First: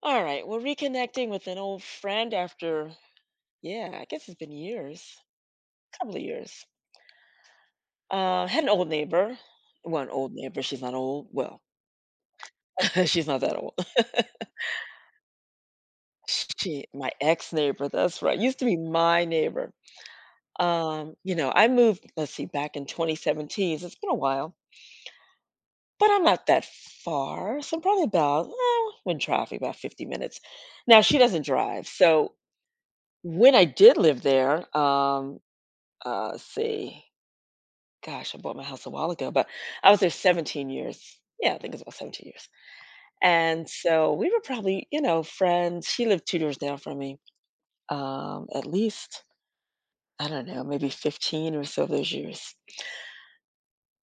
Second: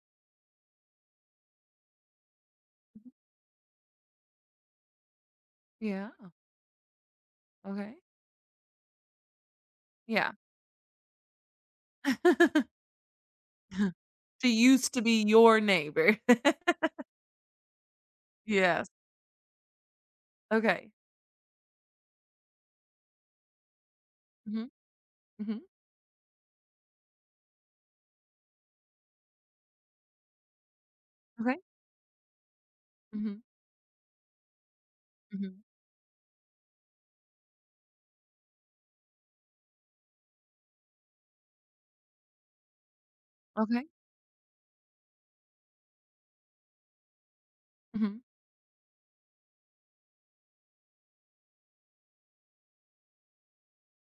All right, we're reconnecting with an old friend after, yeah, I guess it's been years, a Yeah, couple of years. okay. Had an old neighbor. Well, an Yeah. old neighbor. She's not old. Well, she's not that old. She used to be your neighbor. She, my ex neighbor. That's right. Used to be Yes, my neighbor. okay. I moved. Let's see, back in 2017. So it's been a while, Mhm, mhm, but I'm not that far. So probably about when traffic about 50 minutes. Now she doesn't okay. drive, so Mhm, when I did live there, mhm, let's see. Gosh, I bought my house a while ago, but I was there 17 years. Yeah, I think it's about 17 years. And okay. so we were probably, you know, friends. She lived two doors down from me. Mhm, At least, I don't know, maybe 15 or so of those years.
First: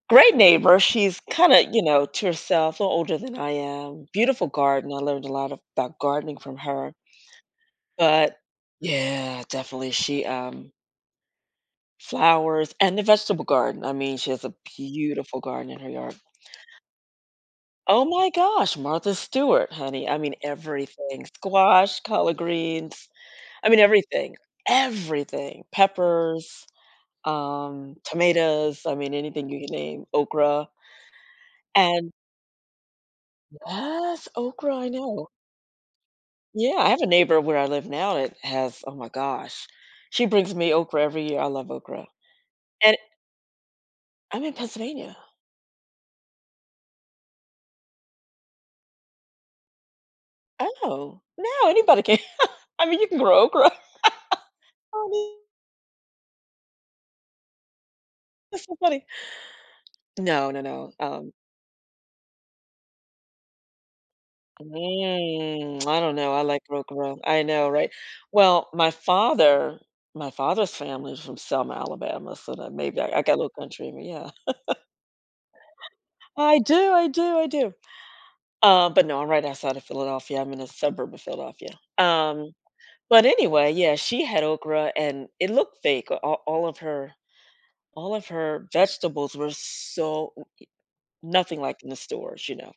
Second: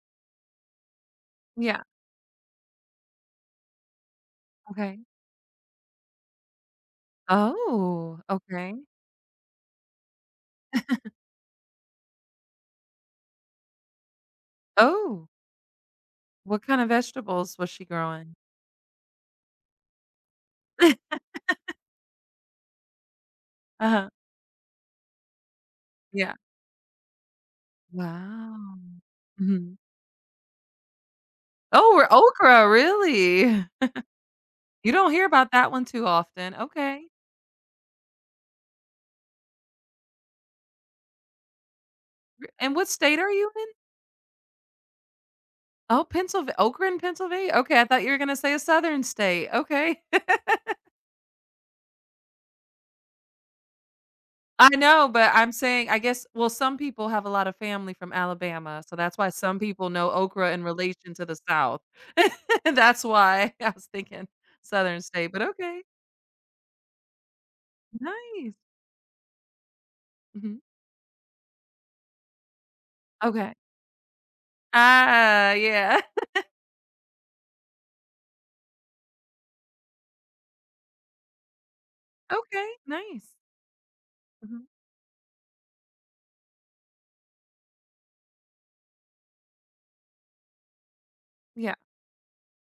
Great neighbor. She's kind of, you yeah, know, to herself, a little older than I am. Beautiful garden. I okay. learned a lot of, about gardening from her. Oh, But okay. yeah, definitely. She flowers and the vegetable garden. I mean, she has a Oh, beautiful garden in her yard. what kind of vegetables was she Oh my growing? gosh, Martha Stewart, honey. I mean, everything. Squash, collard greens. I mean, Uh-huh, everything. Everything. yeah. Peppers, Wow. tomatoes. I mean, anything you can Mhm. name. Okra. Oh, And are okra, really? yes, okra. I You don't hear know. about that one too often, Yeah, I have a okay. neighbor where I live now that has. Oh my gosh, she brings me okra every year. I love okra. R and What And state are you in? I'm in Pennsylvania. Oh, Pennsylv Okren, Pennsylvania? Okay, I thought you were gonna say a southern state, okay. Oh no, anybody can. I mean, you can grow okra. I know, but Oh, I'm saying, I guess, well, some people have a lot of family from that's so Alabama, so funny. that's why some people know No, okra no, in no. relation to the South. That's why I was thinking southern state, but okay. mm, I don't know. I like Roquefort. I know, right? Nice. Well, my father, my Mhm. father's family is from Selma, Alabama, so that maybe I got a little Okay. country in me. Yeah, Ah, yeah. I do, I do, I do. But no, I'm right outside of Philadelphia. I'm in a suburb of Philadelphia. Um, Okay, but nice. anyway, yeah, she had Mhm. okra, and it looked fake. All of her vegetables were so nothing Yeah. like in the stores. You know,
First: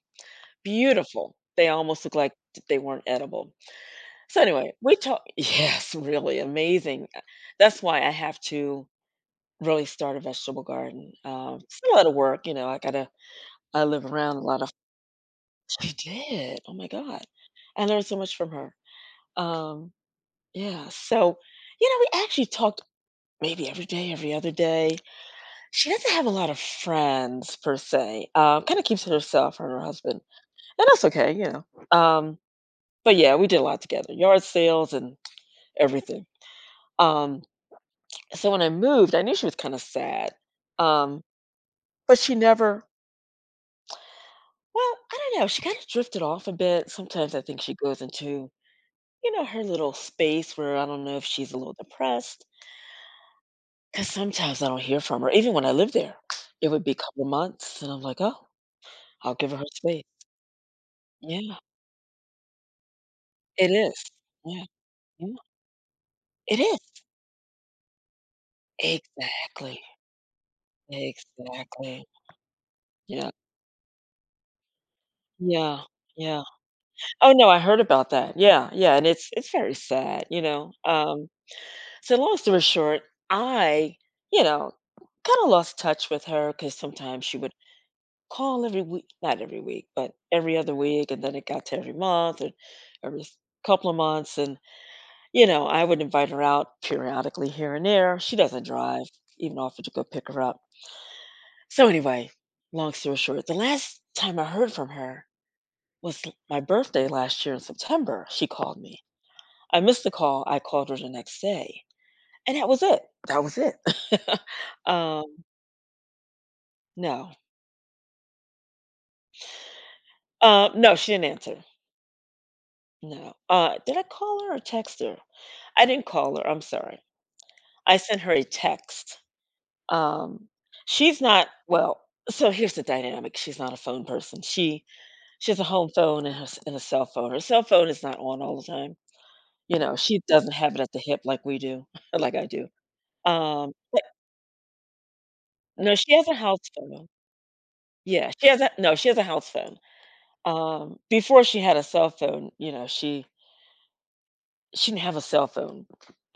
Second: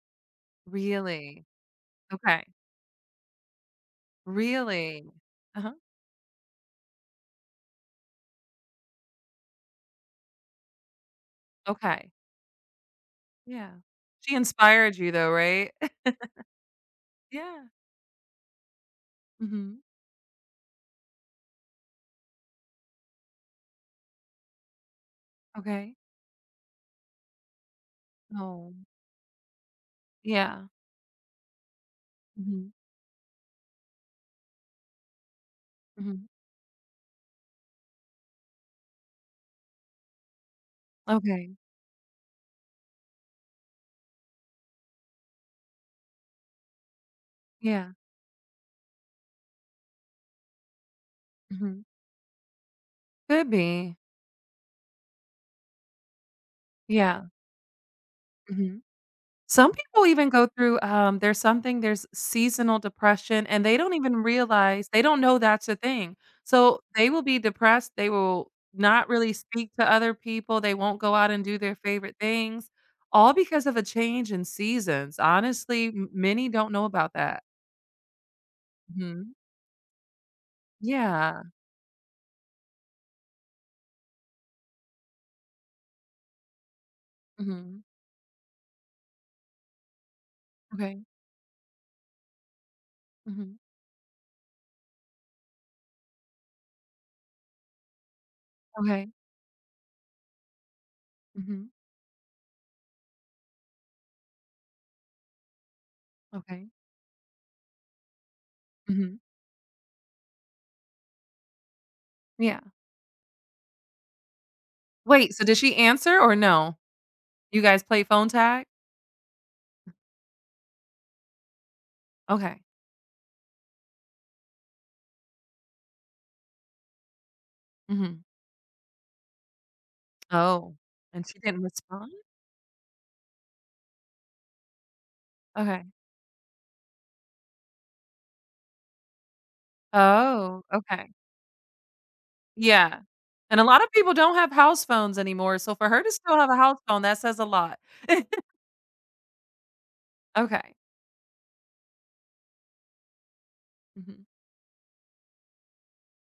beautiful. Really? They almost look like Okay. they weren't edible. So anyway, we Really? talk Uh-huh. yes, really amazing. That's why I have to really start a vegetable garden. It's a lot Okay. of work, you know. I gotta Yeah. I live She around a lot of inspired you though, right? she did. Oh my God. Yeah. I learned so much from her. Mhm. Um, yeah. So, you know, we actually talked maybe every day, every other day. She Okay. doesn't have a lot of friends per se. Oh, Kind of keeps to herself, her and her husband. yeah. And that's okay, you know. Um, Mhm, but yeah, we did a lot together. Yard sales and everything. mhm. Um So when I moved, I knew she was kind of sad, um, Okay, but she never well, I don't know, she kind of drifted off a bit. Sometimes I think she yeah, goes into, you know, her little space where I don't know if she's a little mhm. depressed Could be. because sometimes I don't hear from her. Even when I lived there, it would be a Yeah, couple months, and I'm like, "Oh, mhm. I'll give her her Some space." people even go through, um, Yeah, there's seasonal depression, and it they don't is. even Yeah, realize, they don't yeah. know that's a thing. It is. So, they will be depressed, they will not really speak Exactly, to other people, they won't go out and do their exactly. favorite things, Yeah, all because of a change in seasons. yeah, Honestly, m yeah. many don't know about Oh, that. no, I heard about that. Yeah, yeah, and it's Mhm. it's very sad, you know. Yeah. So long story short, I, you know, kind of lost touch with her because sometimes she would Mhm. call every week, not every week, but every other Okay. week, and then it got to every month and every s- Mhm. couple of months, and you know, I would invite her out periodically here and there. She doesn't drive, Okay. even offered to go pick her up. Mhm. So anyway, long story short, the last time I heard from her was my Okay. birthday last year in September. She called me. Mhm. I missed the call. I called her the next day. And Yeah. that was it. That was it. Wait, Um, so did she answer or no? no. You guys play phone tag? No, she didn't answer. Okay. No. Did I call her or text her? I didn't call her. I'm sorry. I sent Mhm. her a text. Um, Oh, she's and she not didn't well. respond? So here's the dynamic. She's not a phone person. She has a Okay. home phone and, her, and a cell phone. Her cell phone is not on all the time. You know, she doesn't Oh, have it at the okay. hip like we do, like I do. Yeah. And a lot of But people don't have house phones anymore, so for no, her to she has a still have a house house phone, phone. that says a lot. Yeah, she has a no. She has a house phone. Okay. Before she had a cell phone, you know, she Mhm. she didn't have a cell phone.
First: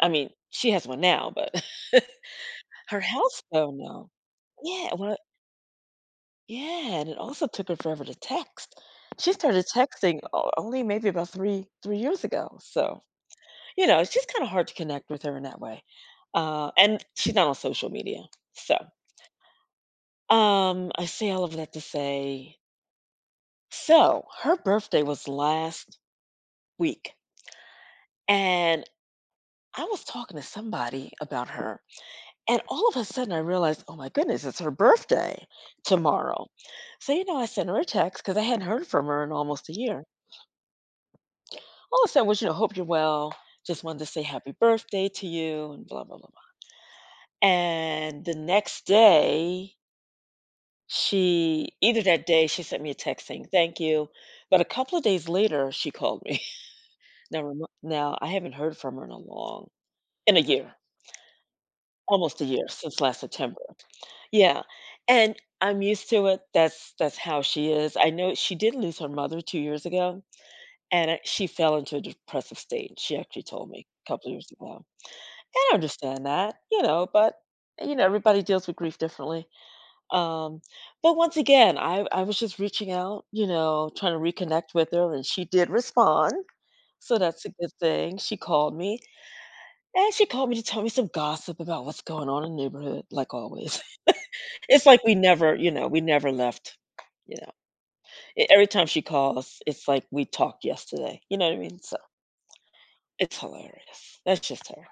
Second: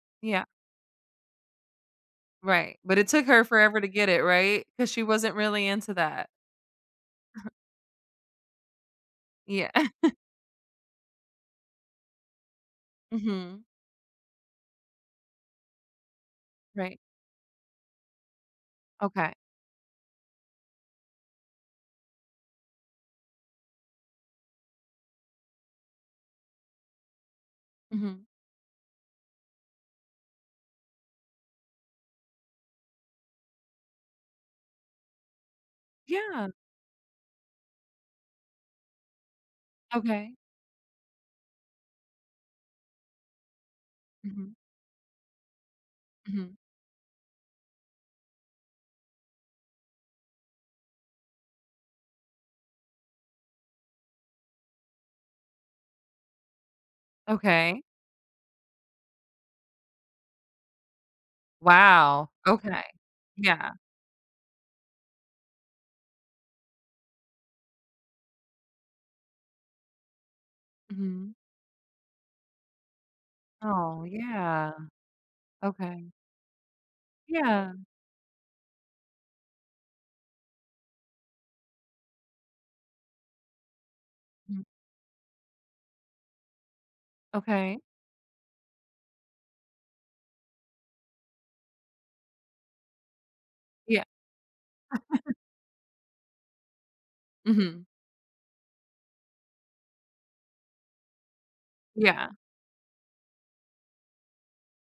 I mean, Yeah. she has one now, but Right. But her it took house her phone forever to get now. it, right, because Yeah, she well, wasn't really into that. yeah, and it also took her forever to text. She started Yeah. texting only maybe about three years ago. So, Mhm. you know, it's just kind of hard to connect with her in that way. Right. And she's not on social media. So, Okay. I say all of that to say, so her birthday was last week, Mhm. and I was talking to somebody about her, and all of a sudden I realized, oh my goodness, it's her birthday tomorrow. Yeah. So, you know, I sent her a text because I hadn't heard from her in almost a year. Okay. All of a sudden, was, you know, hope you're well. Just wanted to say happy Mhm. birthday to you and blah, blah, blah, Mhm. blah. And the next day, she, either that day, she sent me a text saying thank you. But a couple of days later, she called me. Now, Okay. now I haven't heard from her in a long, in a year, Wow, almost a year okay. since last September. Yeah. Yeah, and I'm used to it. That's how she is. I know she did lose her mother 2 years ago, and, Mhm. she fell into a depressive state. She actually told me Oh, a couple of years ago. yeah, And I okay. understand that, you know, but, Yeah. you know, everybody deals with grief differently. Um, but once again, I was just reaching out, you know, trying to Mhm. reconnect with her, and she did respond, so that's a good Okay. thing. She called me, and she called me to tell me some gossip about what's going on in the neighborhood, like always. Yeah. It's like we never, you know, we never left, you know. Mhm. E every time she calls, it's like we talked yesterday, you know what I mean? So, Yeah. it's hilarious. That's just her.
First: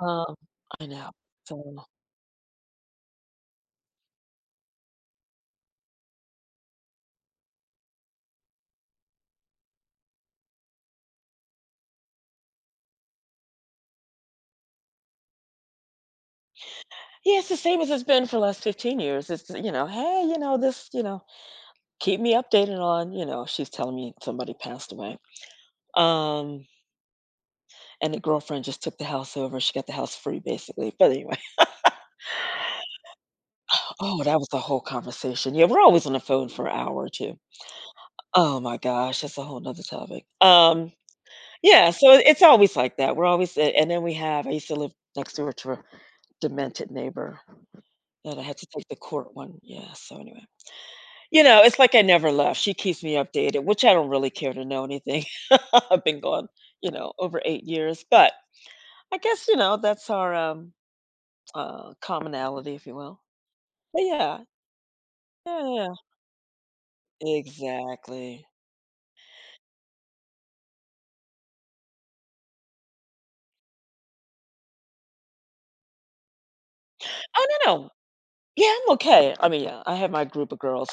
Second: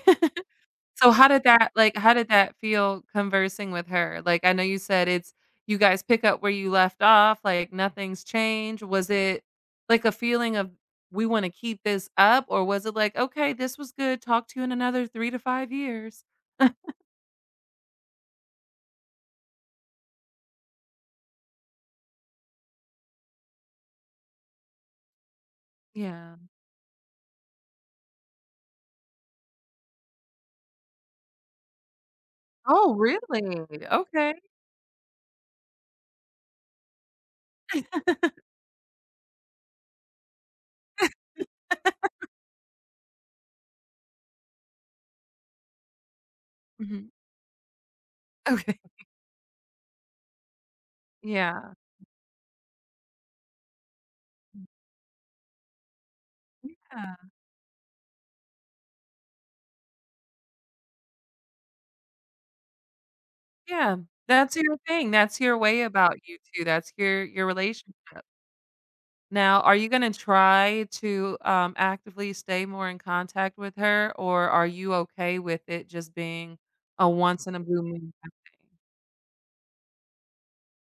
Um, I know. So, how did that, So like, how did that feel conversing with her? Like, I know you said it's, you guys pick up where you left off, like, nothing's changed. Was it, like, a feeling of, "We wanna keep this up," or was it like, "Okay, this was good. Talk to you in another 3 to 5 years?" yeah, it's the same as it's been for the last 15 years. It's, you know, "Hey, you know, this, you know, keep me updated on" you know, she's telling me somebody passed away. Yeah. Um, and the girlfriend just took the house over. She got the house free basically, but anyway. Oh, really? Oh, Okay. that was a whole conversation. Yeah, we're always on the phone for an hour or 2. Oh my gosh, that's a whole 'nother topic. Yeah, so it's always like that. We're always a and then we have I used to live next door to a demented Mhm. neighbor that I had to Okay. take the court one yeah, so anyway. You know, Yeah. it's like I never left. She keeps me updated, which I don't really care to know anything. I've been gone, you know, over 8 years, but I guess, you know, that's our, commonality, if you will. Yeah, But yeah. that's your thing, that's your Yeah, way yeah. about you two, that's your relationship. Exactly. Now, are you gonna try to, actively stay more in contact with her, or are you okay with it just being a Oh, once in a no, blue no. moon type Yeah, thing? I'm okay. I mean, yeah, I have my group of girls.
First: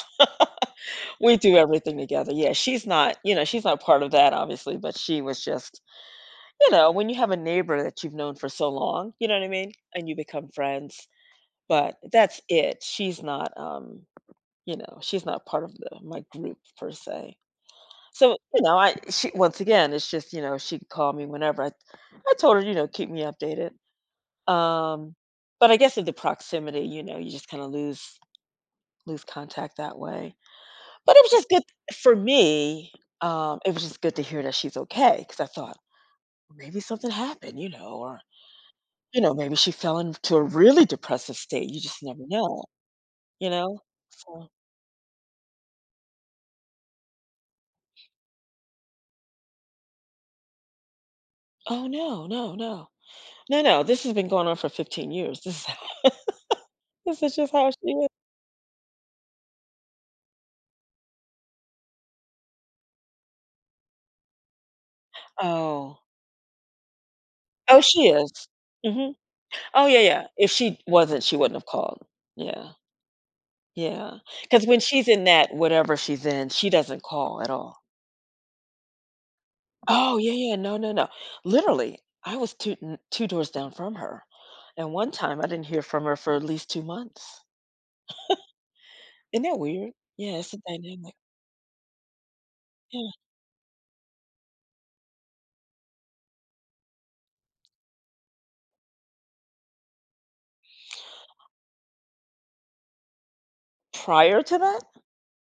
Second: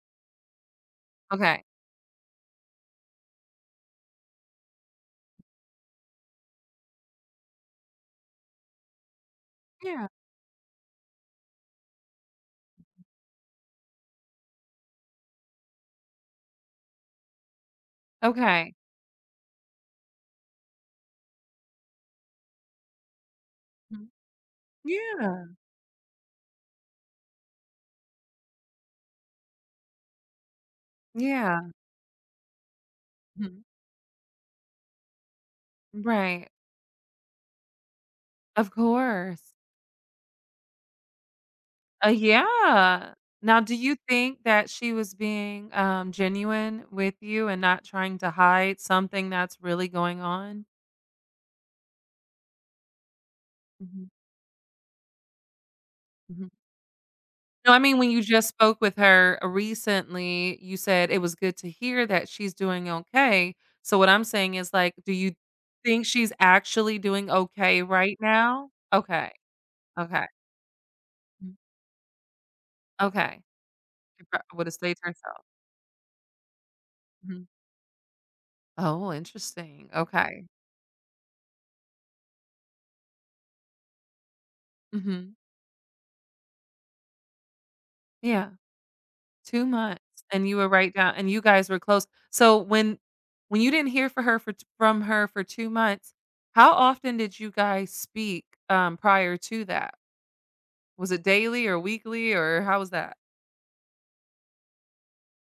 We do Okay. everything together. Yeah, she's not, you know, she's not part of that obviously, but she was just, you know, when you have a neighbor that you've known for so long, you know what I mean? Yeah, And you become friends, but that's it. She's not, you know, she's not part of the my group per se. So, you okay. know, I she once again, it's just, you know, she could call me whenever. I told her, you know, keep me updated. Mhm. Um, Yeah, but I guess of the proximity, you know, you just kind of lose contact that way. But it was just yeah. good for me. Mhm. It was just good to hear that she's okay because I thought Right. maybe something happened, you know, or Of you know, course. maybe she fell into a really depressive state. You just never know, Yeah. you Now, do know. you think So, that she was being, genuine with you and not trying to hide something that's really going on? oh no, no, no, no, no. This Mhm. has been going on for 15 years. This is Mhm. this is just how No, she I mean, is. when you just spoke with her, recently, you said it was good to hear that she's doing okay. So what I'm saying is, like, do you Oh, think she's actually doing oh, okay she right is. now? Hmm. Okay, Oh yeah, okay, yeah. If she wasn't, she wouldn't mm, have called. Yeah, okay. yeah. She prob Because would've when stayed to she's in herself. that whatever she's in, she doesn't call Mhm. at all. Oh, interesting. Oh yeah, Okay. yeah, no, no, no. Literally, I was two doors down from her, and one Mhm. time I didn't hear from her for at least 2 months. Yeah, Isn't that 2 weird? months, Yeah, and it's you a were right dynamic. down and you guys were close. So, when Yeah. when you didn't hear for her for t from her for 2 months, how often did you guys speak, prior to that? Was it daily or weekly or how was that? Prior to that,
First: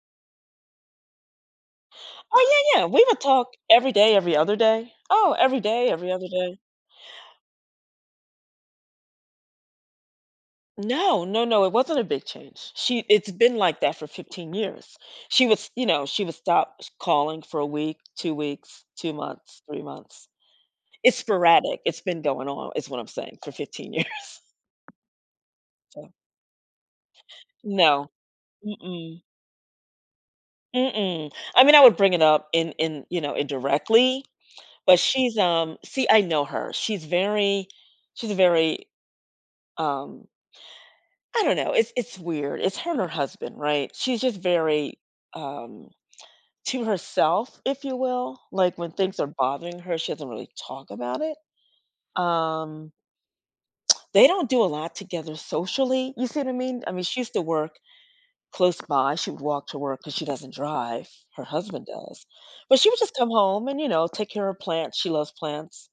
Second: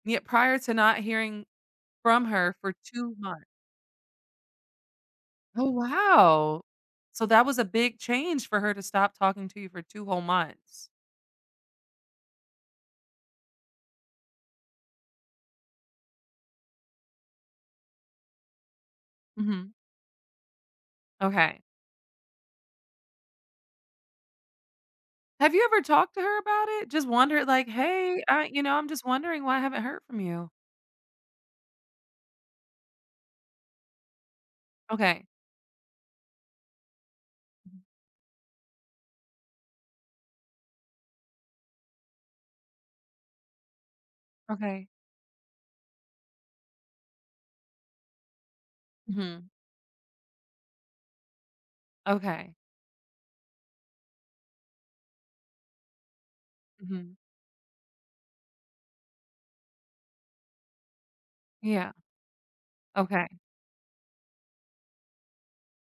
Yet prior to not hearing from her oh for yeah, yeah, we 2 would months. talk every day, every other day. Oh, every Oh, day, every other day. wow. So that was a big change for her to stop talking to you for 2 whole months. No, no, no, it wasn't a big change. She, it's been like that for 15 years. She was, you know, she would stop calling for a week, 2 weeks, 2 months, Mhm. 3 months. It's Okay. sporadic. It's been going on, is what I'm saying, for 15 years. Have you ever talked to her about it? Just wondered like, No. "Hey, I'm just Mm-mm. wondering why I haven't heard from you." Mm-mm. I mean, I would bring it up in, you know, indirectly, but Okay. she's, see, I know her. She's very, um I don't know, it's weird. It's her and her husband, right? She's just Okay. very, um, to herself, if you will. Like, when things are Mhm. bothering her, she doesn't really talk about it. Okay. Um, they don't do a lot together socially, you see what I mean? I mean, Mhm. she used to work close by. She would walk to work because she doesn't drive. Her husband Yeah. does. But she would just Okay. come home and, you know, take care of plants. She loves plants.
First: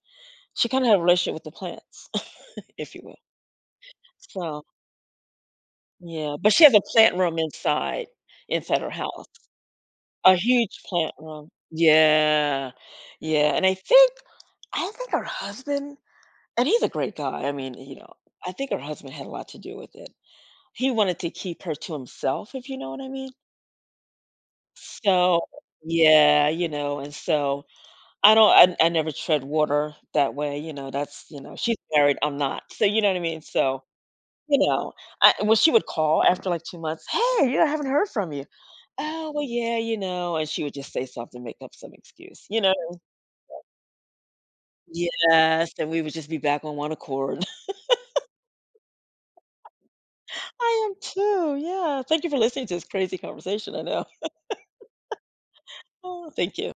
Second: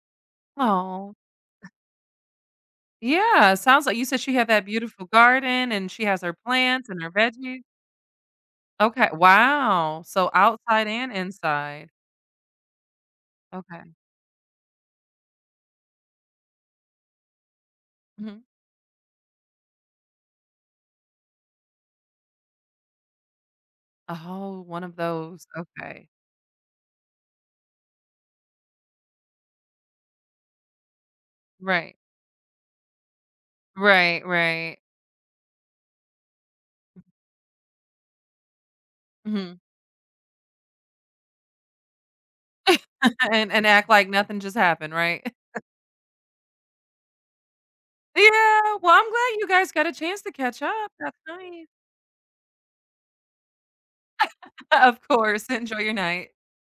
She kind of had a Oh. relationship with the plants, if you will. Yeah, sounds like, you said she had So, that beautiful garden and she has her yeah. But she has a plants and her plant room veggies. inside, inside her Okay, house, wow. So a huge outside and plant room. inside. Yeah. Yeah. And Okay. I think her husband, and he's a great guy. I mean, you know, Mhm. I think her husband had a lot to do with it. He wanted to keep her to himself, if you know what I mean. Oh, one of So those, okay. yeah, you know, and so I don't I never tread water that way, you know, that's you know, she's Right. married, I'm not. So you know what I mean? So, Right, you right. know, I well, she would call after like 2 months, "Hey, you know, I haven't heard from you." "Oh, well, Mhm. yeah, you know," and she would just say something, make up some excuse, you know? And act like nothing just happened, right? Yes, and we would just be back on one accord. Yeah, well, I'm glad you guys got a chance to catch I up, am that's too, nice. yeah. Thank you for listening to this crazy conversation, I know. Of course, enjoy your Oh, night. thank you.